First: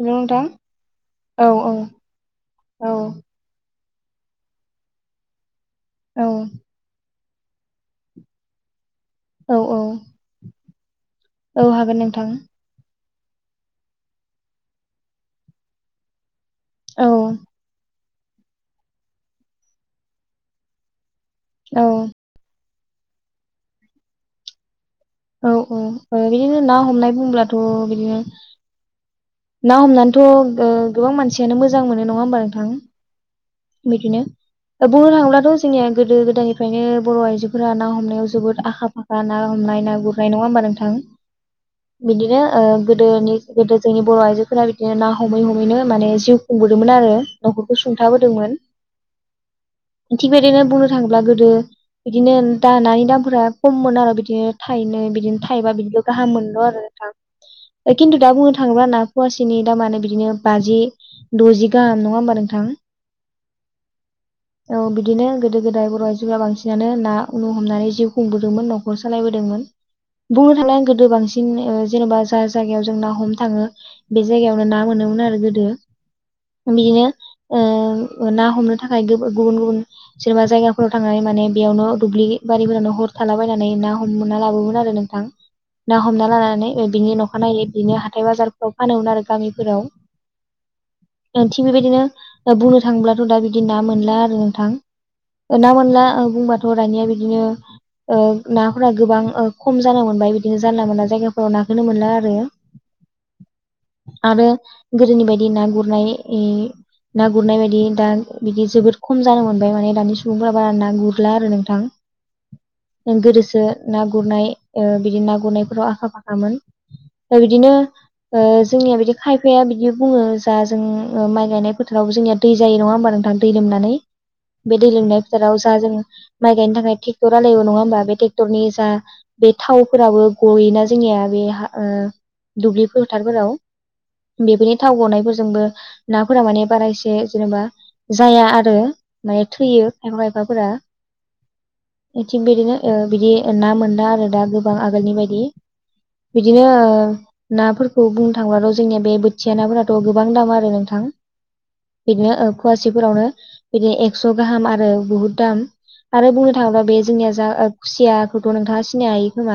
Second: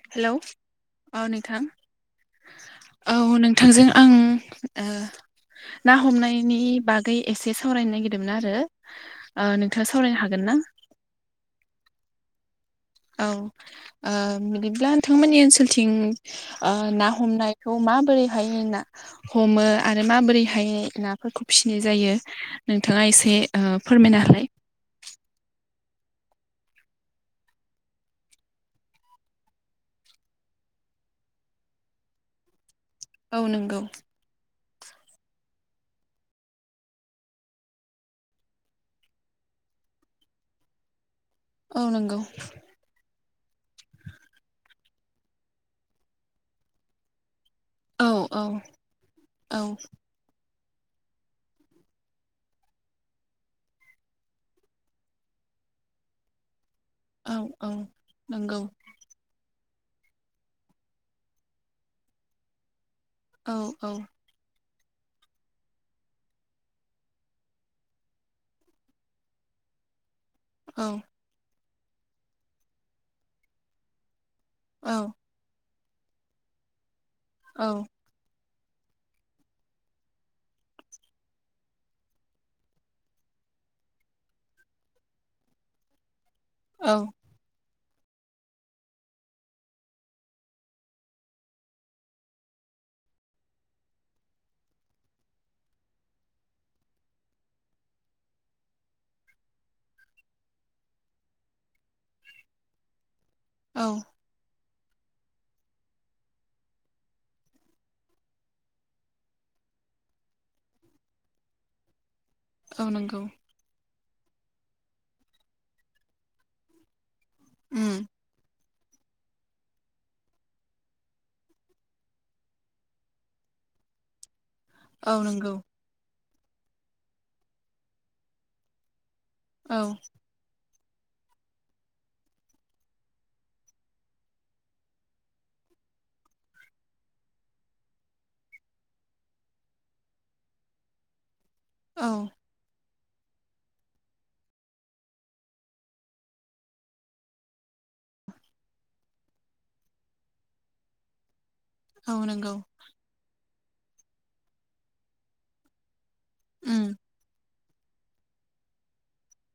हेल' hello नोंथां औ नोंथां औ नोंथांजों आं ओ ना औ हमनायनि बागै एसे सावरायनो नागिरदोंमोन आरो। ओ औ औ नोंथाङा सावरायनो हागोन ना? औ हागोन नोंथां। औ बिदिब्ला नोंथांमोननि ओनसोलथिं ओ ना औ हमनायखौ माबोरैहाय ना हमो? आरो माबोरैहाय ना फोरखौ फिसिनाय औ जायो? नोंथाङा एसे ओ फोरमायना होलाय? औ बिदिनो ना हमनाय बुंब्लाथ' बिदिनो ना हमनानैथ' ओ गोबां मानसियानो मोजां मोनो नङा होमबा नोंथां। औ नंगौ। दा बुंनो थाङोब्लाथ' जोंनिया गोदो गोदायनिफ्रायनो बर' आइजोफोरा ना हमनायाव जोबोद आखा फाखा ना हम नाय ना गुरनाय नङा होनबा नोंथां। औ नंगौ बिदिनो ओ गोदोनि गोदो जोंनि बर' आइजोफोरा बिदिनो ना हमै हमैनो माने जिउ खुंबोदोंमोन आरो। न'खरखौ औ औ सुंथाबोदोंमोन। औ थिग बेदिनो बुंनो थाङोब्ला गोदो बिदिनो दा नानि दामफोरा खममोन आरो बिदिनो थायनै बिदिनो थाइबा बिदिल' गाहाम मोनल' आरो। थां औ औ ओ खिन्थु दा बुंनो नंगौ थाङोबा ना माखासेनि दामानो बिदिनो बाजि द'जि गाहाम नङा होमबा नोंथां। औ औ औ बिदिनो गोदो गोदाय बर' आइजोफोरा बांसिनानो ना न' हमनानै जिउ खुंबोदोंमोन न'खर सालायबोदोंमोन। बुंनो थाङो औ आं गोदो बांसिन ओ जेन'बा जा जायगायाव जों ना हमनो थाङो। बे जायगायावनो ना मोनोमोन आरो गोदो बिदिनो औ ओ ना हमनो थाखाय गो गुबुन गुबुन जेनेबा जायगाफोराव थांनानै माने बेयावनो दुब्लि बारिफोरावनो हर थालाबायना नै ना हमना लाबोयोमोन आरो नोंथां। ना हमना लानानै ओ औ बिनि अखा नायै बिनि हाथाय बाजारफोराव फानोमोन आरो गामिफोराव ओ थिग बेबायदिनो ओ बुंनो थांब्लाथ' दा बिदि ना मोनला आरो नोंथां। ओ ना मोनला ओ बुंबाथ' दानिया बिदिनो ओ नाफोरा गोबां ओ खम जालांनो मोनबाय बिदिनो जानला मोनला जायगाफोराव नाखौ मोनला आरो। [inaudible] आरो गोदोनि बायदि ना गुरनाय इ ना गुरनाय बायदि दा बिदि जोबोद खम जानो मोनबाय माने दानि सुबुंफोरा बारा ना गुरला आरो नोंथां। औ ओं नंगौ गोदोसो ना गुरनाय ओ बिदि ना गुरनायफोराव आखा फाखामोन। दा बिदिनो उम ओ जोंनिया बिदि खायफाया बिदि बुङो जा जों ओ माइ गायनाय फोथाराव जोंनिया दै जायो नङा होमबा नोंथां। दै दै लोमनानै बे दै औ लोमनाय नंगौ फोथोराव जा जों माइ गायनो थाखाय ट्रेक्टर हालेवयो नङा होमबा। बे ट्रेक्टरनि जा बे औ थावफोराबो गयोना जोंनिया बे हा ओ दुब्लि फोथारफोराव बेफोरनि थाव गनायफोरजोंबो नाफोरा माने बारा एसे जेनेबा जाया आरो। नाया थैयो खायफा खायफाफोरा। [inaudible] एथि बिबादिनो ओ बिदि ना मोना आरो दा गोबां आगोलनि बादि। बिदिनो नाफोरखौ बुंनो थांब्लाथ' जोंनिया बे बोथिया नाफोराथ' गोबां दाम आरो नोंथां। औ बिदिनो ओ नंगौ फुवासेफोरावनो बिदिनो एक्स' गाहाम आरो बहुद दाम। आरो बुंनो थाङोब्ला उम बे जोंनिया जा खुसियाखौथ' नोंथाङा सिनाय हायो खोमा।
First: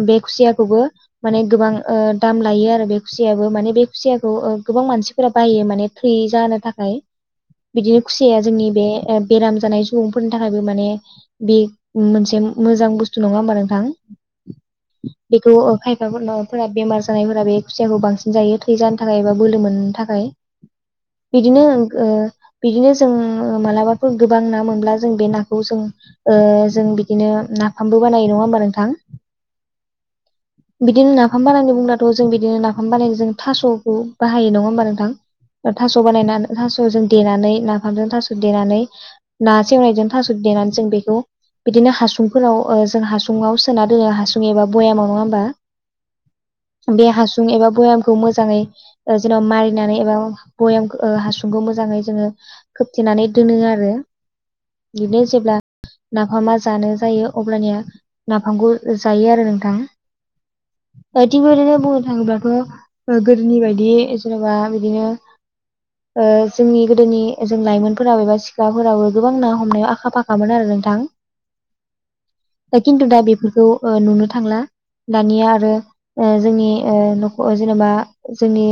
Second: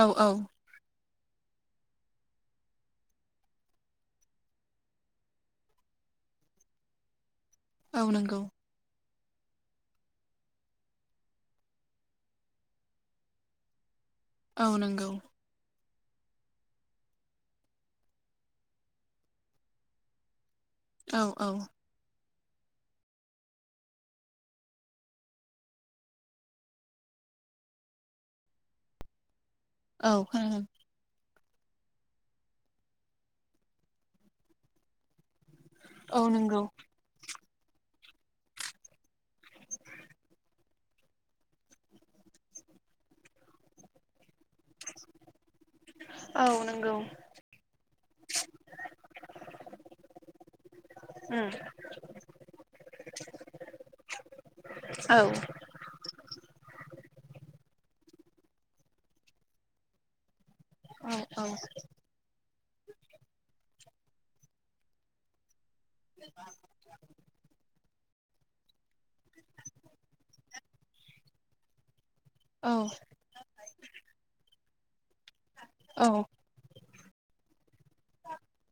औ बे औ खुसियाखौबो माने गोबां ओ दाम लायो आरो बे खुसियाबो माने बे खुसियाखौ ओ गोबां मानसिफोरा बायो माने थै जा नो थाखाय औ बिदिनो नंगौ खुसिया जोंनि बे ओ बेराम जानाय सुबुंफोरनि थाखायबो माने बे मोनसे मोजां बुस्थु नङा होमबा नोंथां। औ नंगौ। बिथांमोनना फोरा बेमार जानायफोरा बे खुसियाखौ बांसिन जायो थै जानो थाखाय एबा बोलो मोननो थाखाय। औ औ बिदिनो ओ बिदिनो जों मालाबाफोर गोबां ना मोनब्ला जों बे नाखौ जों ओ जों बिदिनो नाफामबो बानायो नङा होमबा नोंथां। औ खोनादों। बिदिनो नाफाम बानायनि बुंब्लाथ' जों बिदिनो नाफाम बानायो जों थास'खौ बाहायो नङा होमबा नोंथां। थास' औ बानायनानै नंगौ थास' जों देनानै ना फामजों थास' देनानै ना सेवनायजों थास' देनानै जों बेखौ बिदिनो हासुंफोराव ओ जों हासुङाव सोना दोनो हासुं एबा बयामाव नङा होमबा। औ। बे हासुं एबा भयामखौ मोजाङै ओ जेन'बा मारिनानै एबा भयाम ओ हासुंखौ मोजाङै जोङो खोबथेनानै दोनो आरो। औ बिदिनो जेब्ला नाफामा जानो जायो अब्लानिया नाफामखौ जायो आरो नोंथां। औ ओ थिग औ बेबायदिनो बुंनो थाङोब्लाथ' ओ गोदोनि बायदि जेन'बा बिदिनो ओ जोंनि गोदोनि जों लाइमोन फोराव एबा सिखाफोरावबो गोबां ना हमनायाव आखा-फाखामोन आरो नोंथां। औ खिन्थु दा बेफोरखौ ओ नुनो थांला दानिया आरो ओ जोंनि ओ न'खर जेनेबा जोंनि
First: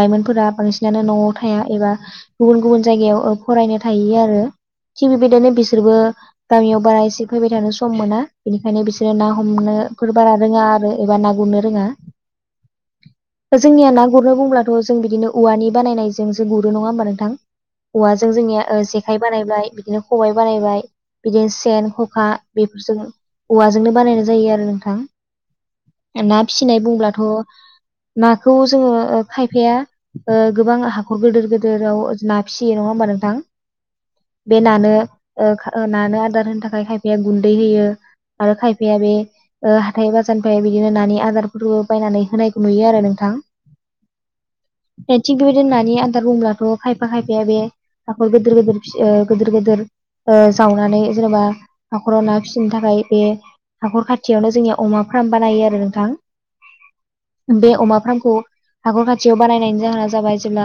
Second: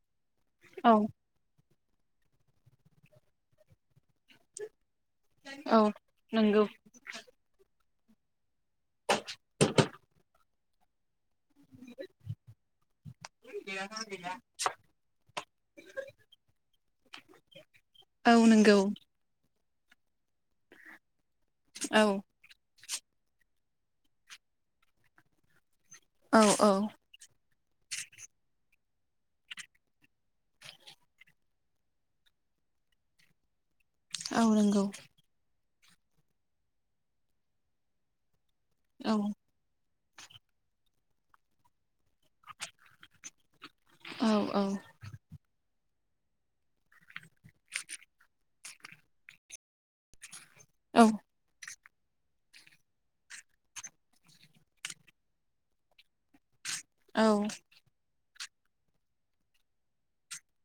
लाइमोनफोरा औ बांसिनानो न'आव थाया एबा गुबुन गुबुन जायगायाव ओ फरायनो थायो आरो। थि बेबायदिनो औ बिसोरबो नंगौ गामियाव बारा एसे फैबाय थानो स सम मोना बेनिखायनो बिसोरो ना हमनोफोर बारा रोङा आरो एबा ना गुरनो रोङा। जोंनिया ना गुरनो बुंब्लाथ' जों बिदिनो औवानि बानायनायजों सो गुरो नङा होमबा नोंथां। औवाजों औ जोंनिया ओ नंगौ जेखाय बानायबाय। बिदिनो खबाइ बानायबाय बिदिनो सेन, औ खखा जों औवाजोंनो बानायनाय जायो आरो नोंथां। औ ना औ फिसिनाय बुंब्लाथ' नाखौ जोङो ओ खायफाया ओ गोबां हाखर गोदोर गोदोराव ना फिसियो नङा होमबा नोंथां। औ बे नंगौ नानो ओ खा नानो आदार होनो थाखाय खायफाया गुन्दै होयो। आरो खायफाया बे औ ओ हाथाय बाजार ओ बिनिफाय नानि आदारफोरबो बायनानै होनायखौ नुयो आरो नोंथां। औ औ। दोननानै आदार रुमब्लाथ' खायफा खायफाया बे हाखर गोदोर गोदोर फिस ओ गोदोर गोदोर ओ जावनानै औ जेनेबा हाखराव ना फिसिनो थाखाय बे हाख'र खाथियावनो जोंनिया अमा फार्म बानायो आरो नोंथां बे अमा फार्मखौ हाखर खाथियाव बानायनायनि जाहोना जाबाय जेब्ला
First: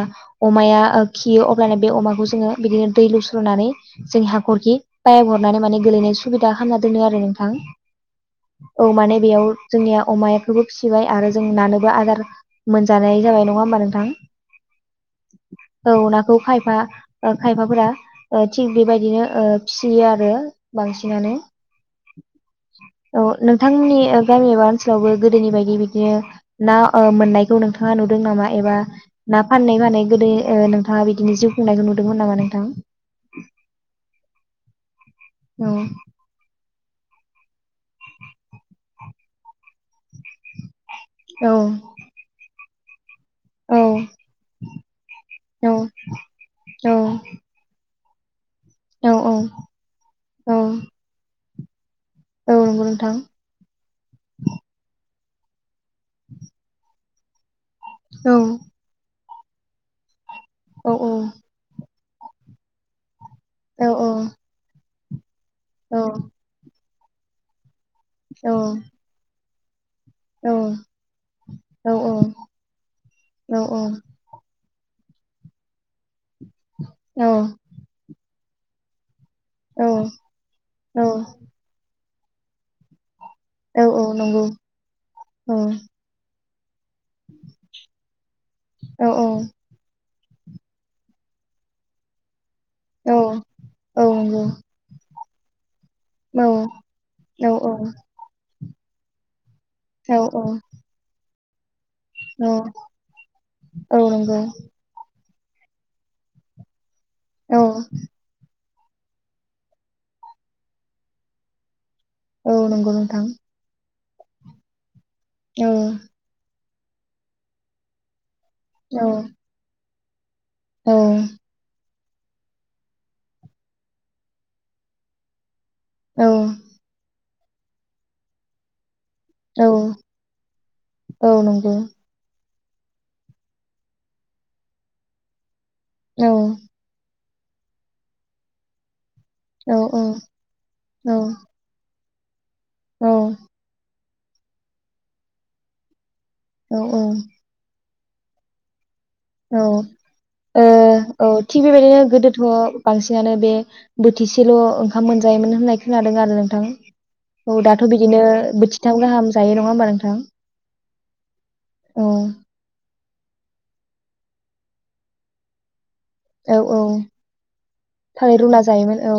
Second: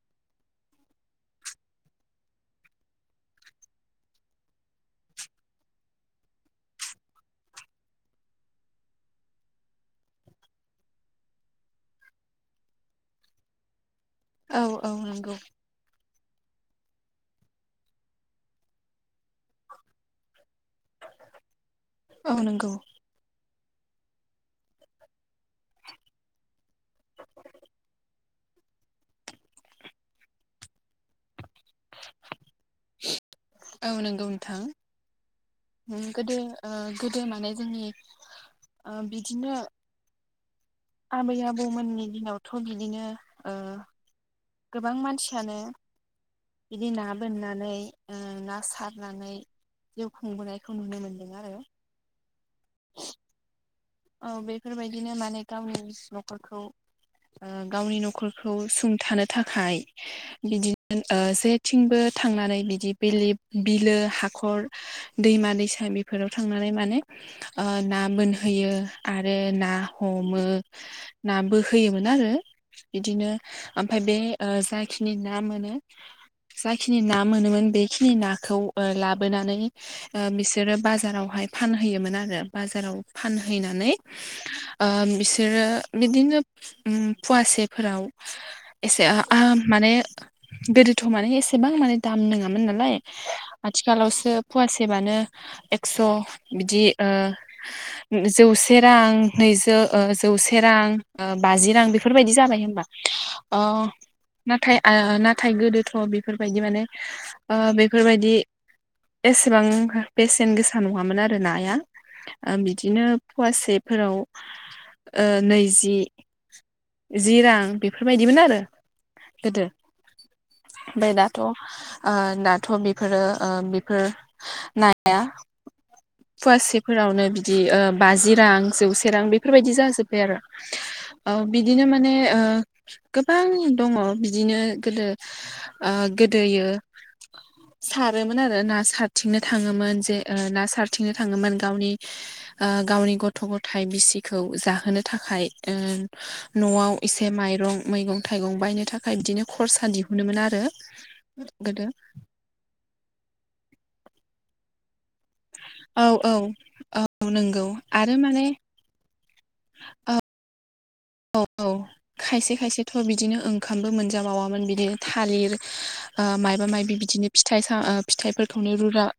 अमाया ओ खियो अब्लना बे अमाखौ जोङो बिदिनो दै लुस्रनानै जोंनि हाखरखि पायेब हरनानै माने गोलैनाय सुबिदा खामना दोनो आरो नोंथां। औ माने बेयाव जोंनिया अमाखौबो फिसिबाय आरो जों नानोबो आदार मोनजानाय जाबाय नङा होमबा नोंथां? औ औ नंगौ। औ नाखौ खायफा खायफाफोरा थिग बेबायदिनो फिसियो आरो बां फिसिनानै औ नंगौ नोंथांमोननि गामि एबा ओनसोलावबो गोदोनि बायदि बिदिनो ना मोननायखौ नोंथाङा नुदों नामा एबा ना फाननाय माने गोदो नोंथाङा बिदिनो जिउ खुंनायखौ नुदोंमोन नामा नोंथां? औ नंगौ नोंथां। औ नंगौ दे। गोदो माने जोंनि बिदिनो आबै औ आबौमोननि दिनावथ' बिदिनो ओ औ गोबां मानसियानो औ बिदि औ ना गोन होनानै ना औ सारनानै जिउ औ खुंबोनायखौ नुनो मोन्दों आरो औ नंगौ नोंथां। औ बेफोरबायदिनो माने गावनि न'खरखौ ओ गावनि औ न'खरखौ सुंथानो थाखाय औ बिदिनो ओ जेथिंबो थांनानै बिदि बेलिब औ बिलो औ हाखर दैमा दैसा बेफोराव थांनानै माने ओ ना बोनहोयो, आरो ना हमो ना बोहोयोमोन आरो बिदिनो ओमफ्राय बे जाय खिनि ना मोनो जाखिनि ना मोनोन बेखिनि नाखौ ला बोनानै बिसोरो बाजारावहाय फानहैयोमोन आरो बाजाराव फान फैनानै औ नंगौ ओ बिसोरो औ बिदिनो फुवासेफोराव औ औ एसे माने गोदोथ' माने एसेबां माने दाम नङा हामोन नालाय औ औ आथिखालावसो नंगौ फवासेबानो स बिदि औ औ ओ जौसे रां नै जौ औ जौसे रां बाजि रां बे बेफोरबायदि जाबाय होनबा ओ औ नंगौ नाथाय नाथाय गोदोथ' बेफोरबायदि माने ओ औ बेफोरबायदि एसेबां बेसेन गोसा नङामोन आरो नाया औ ओ बि- नंगौ बिदिनो नोंथां फवासेफोराव ओ औ नैजि जि रां बेफोरबायदिमोन आरो औ। गोदो औ ओमफ्राय दाथ' ओ दाथ' बेफोरो बेफोर नाया फवासेफोरावनो बिदि बाजि रां जौसे रां औ बेफोरबायदि जाजोब्बाय आरो औ ओ नंगौ बिदिनो माने ओ गोबां दङ बिदिनो गोदो ओ औ गोदोयो। सारोमोन आरो ना सारथिंनो औ औ थाङोमोन जे ना सारथिंनो थाङोमोन गावनि ओ गावनि गथ' गथाय बिसिखौ जाहोनो थाखाय ओ औ न'आव इसे माइरं मैगं थाइगं बायनो थाख औ ओ औ थिग गोदो बेबायदिनो गोदोथ' बांसिनानो बे बोथिसेल' ओंखाम मोन जायोमोन होननाय औ खोनादों औ आरो नोंथां औ नंगौ दाथ' आरो बिदिनो माने बोथिथाम गाहाम जायो नङा होमबा नोंथां? औ औ खायसे खायसे थ बिदिनो ओंखामबो मोनजा बावामोन बिदिनो थालिर, ओ औ मायबा औ मायबि बिदिनो फिथाइ सा थालिर रुना फिथाइफोरखौनो जायोमोन रुला औ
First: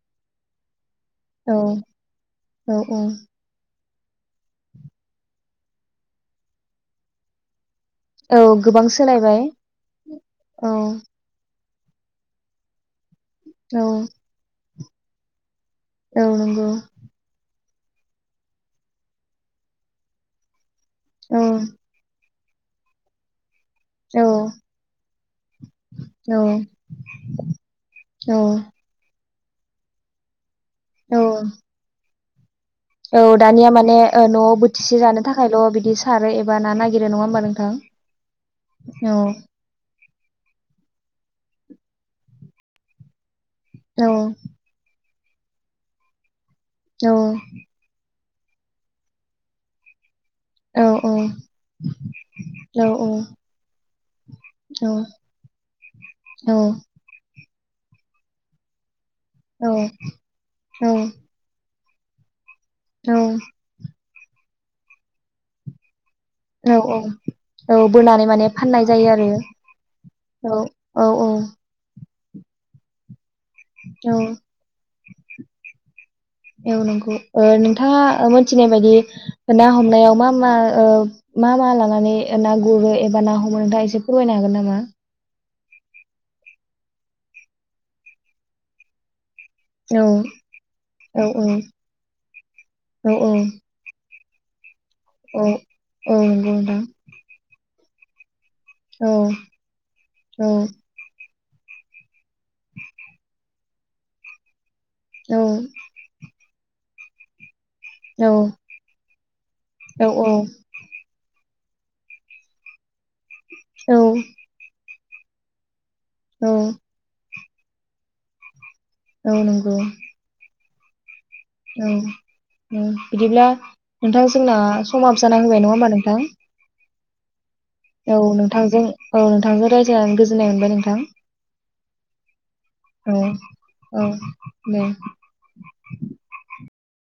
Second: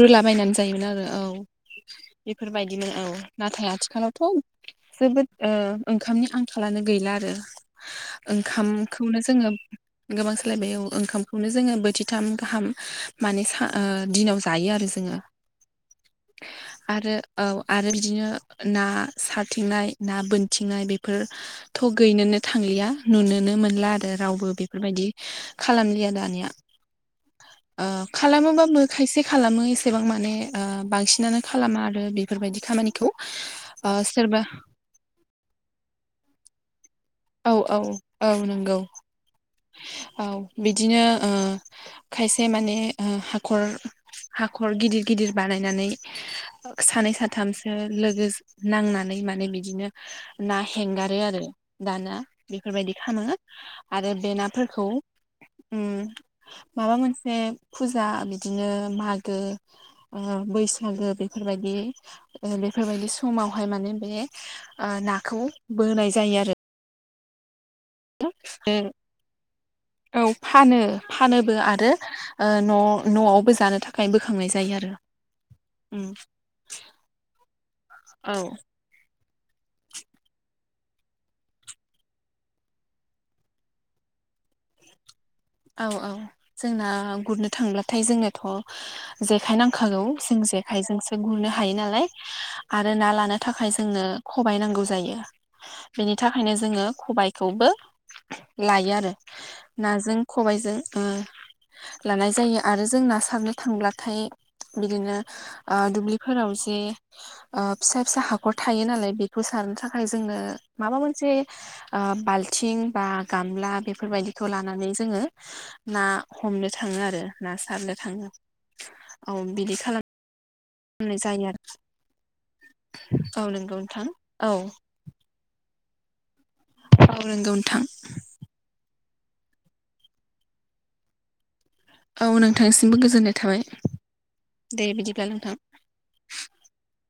रुलाबायनानै जायोमोन आरो औ बेफोरबायदिनो औ नाथाय आथिखालावथ' जोबोद ओंखामनि आंखालानो गैला आरो औ गोबां ओंखामखौनो सोलायबाय जोङो गोबां औ सोलायबाय ओंखामखौनो जोङो बोथिथाम गाहाम माने औ दिनाव जायो आरो जोङो। औ नंगौ आरो औ आरो बिदिनो ना सारथिंनाय ना बोनथिंनाय औ बेफोरथ' गैनोनो थांलिया नुनोनो मोनला आरो औ रावबो बेफोरबायदि खालामलिया औ दानिया औ खालामोबाबो खायसे खालामो एसेबां माने औ बांसिनानो खालामा आरो बेफोरबायदि खामानिखौ औ दानिया माने ओ न'आव बोथिसे जानो थाखायल' बिदि सारो एबा ना नागिर औ औ औ नंगौ औ औ बिदिनो ओ खायसे माने ओ हाखर औ हाखर गिदिर गिदिर बानायनानै औ सानै साथामसो लोगो- नांनानै माने बिदिनो ना औ हेंगारो आरो दाना औ बेफोरबायदि खालामो आरो बे औ नाफोरखौ उम माबा मोनसे बे फुजा बिदिनो मागो ओ औ बैसागु बेफोरबायदि बेफोरबायदि समावहाय माने बे नाखौ बोनाय जायो आरो। औ औ। औ बोनानै माने आरो फाननाय जायो आरो औ फानो औ औ फानोबो आरो न' न'आवबो जानो थाखाय औ बोखांनाय जायो आरो उम औ नंगौ नोंथाङा औ मोनथिनाय बायदि ना हमनायाव मा मा मा मा लानानै ना गुरो एबा ना हमो नोंथाङा एसे फोरमायना गोन नामा औ औ जोंना गुरनो थांब्लाथाय जोंनाथ' जेखाइ नांखागौ औ जों जेखाइजोंसो औ गुरनो हायो नालाय आरो ना औ लानो औ थाखाय जोंनो खबाय नांगौ जायो औ औ बेनि नंगौ थाखायनो जोङो नोंथां खबाय खौबो लायो आरो औ नाजों औ खबायजों ओम लानाय जायो आरो जों ना सारनो थांब्लाथाय बिदिनो दुब्लिफोराव जे फिसा फिसा हाखर थायो नालाय बेखौ सारनो थाखाय जोंनो औ माबा मोनसे से बाल्थिं बा गामला औ बेफोरबायदिखौ लानानै जोङो ना औ हमनो थाङो आरो ना सारनो थाङो। औ नोंगौ। [inaudible] औ ओ बिदिब्ला औ नंगौ नोंथां औ जोंना समाबो जाना होबाय नङा होमबा नों [inaudible] औ नोंगौ नोंथां। औ नोंथांजों औ नोंथांजों रायज्लायनानै गोजोननाय मोनबाय नोंथां। औ नोंथांनिसिमबो गोजोननाय औ थाबाय औ दे बिदिब्ला नोंथां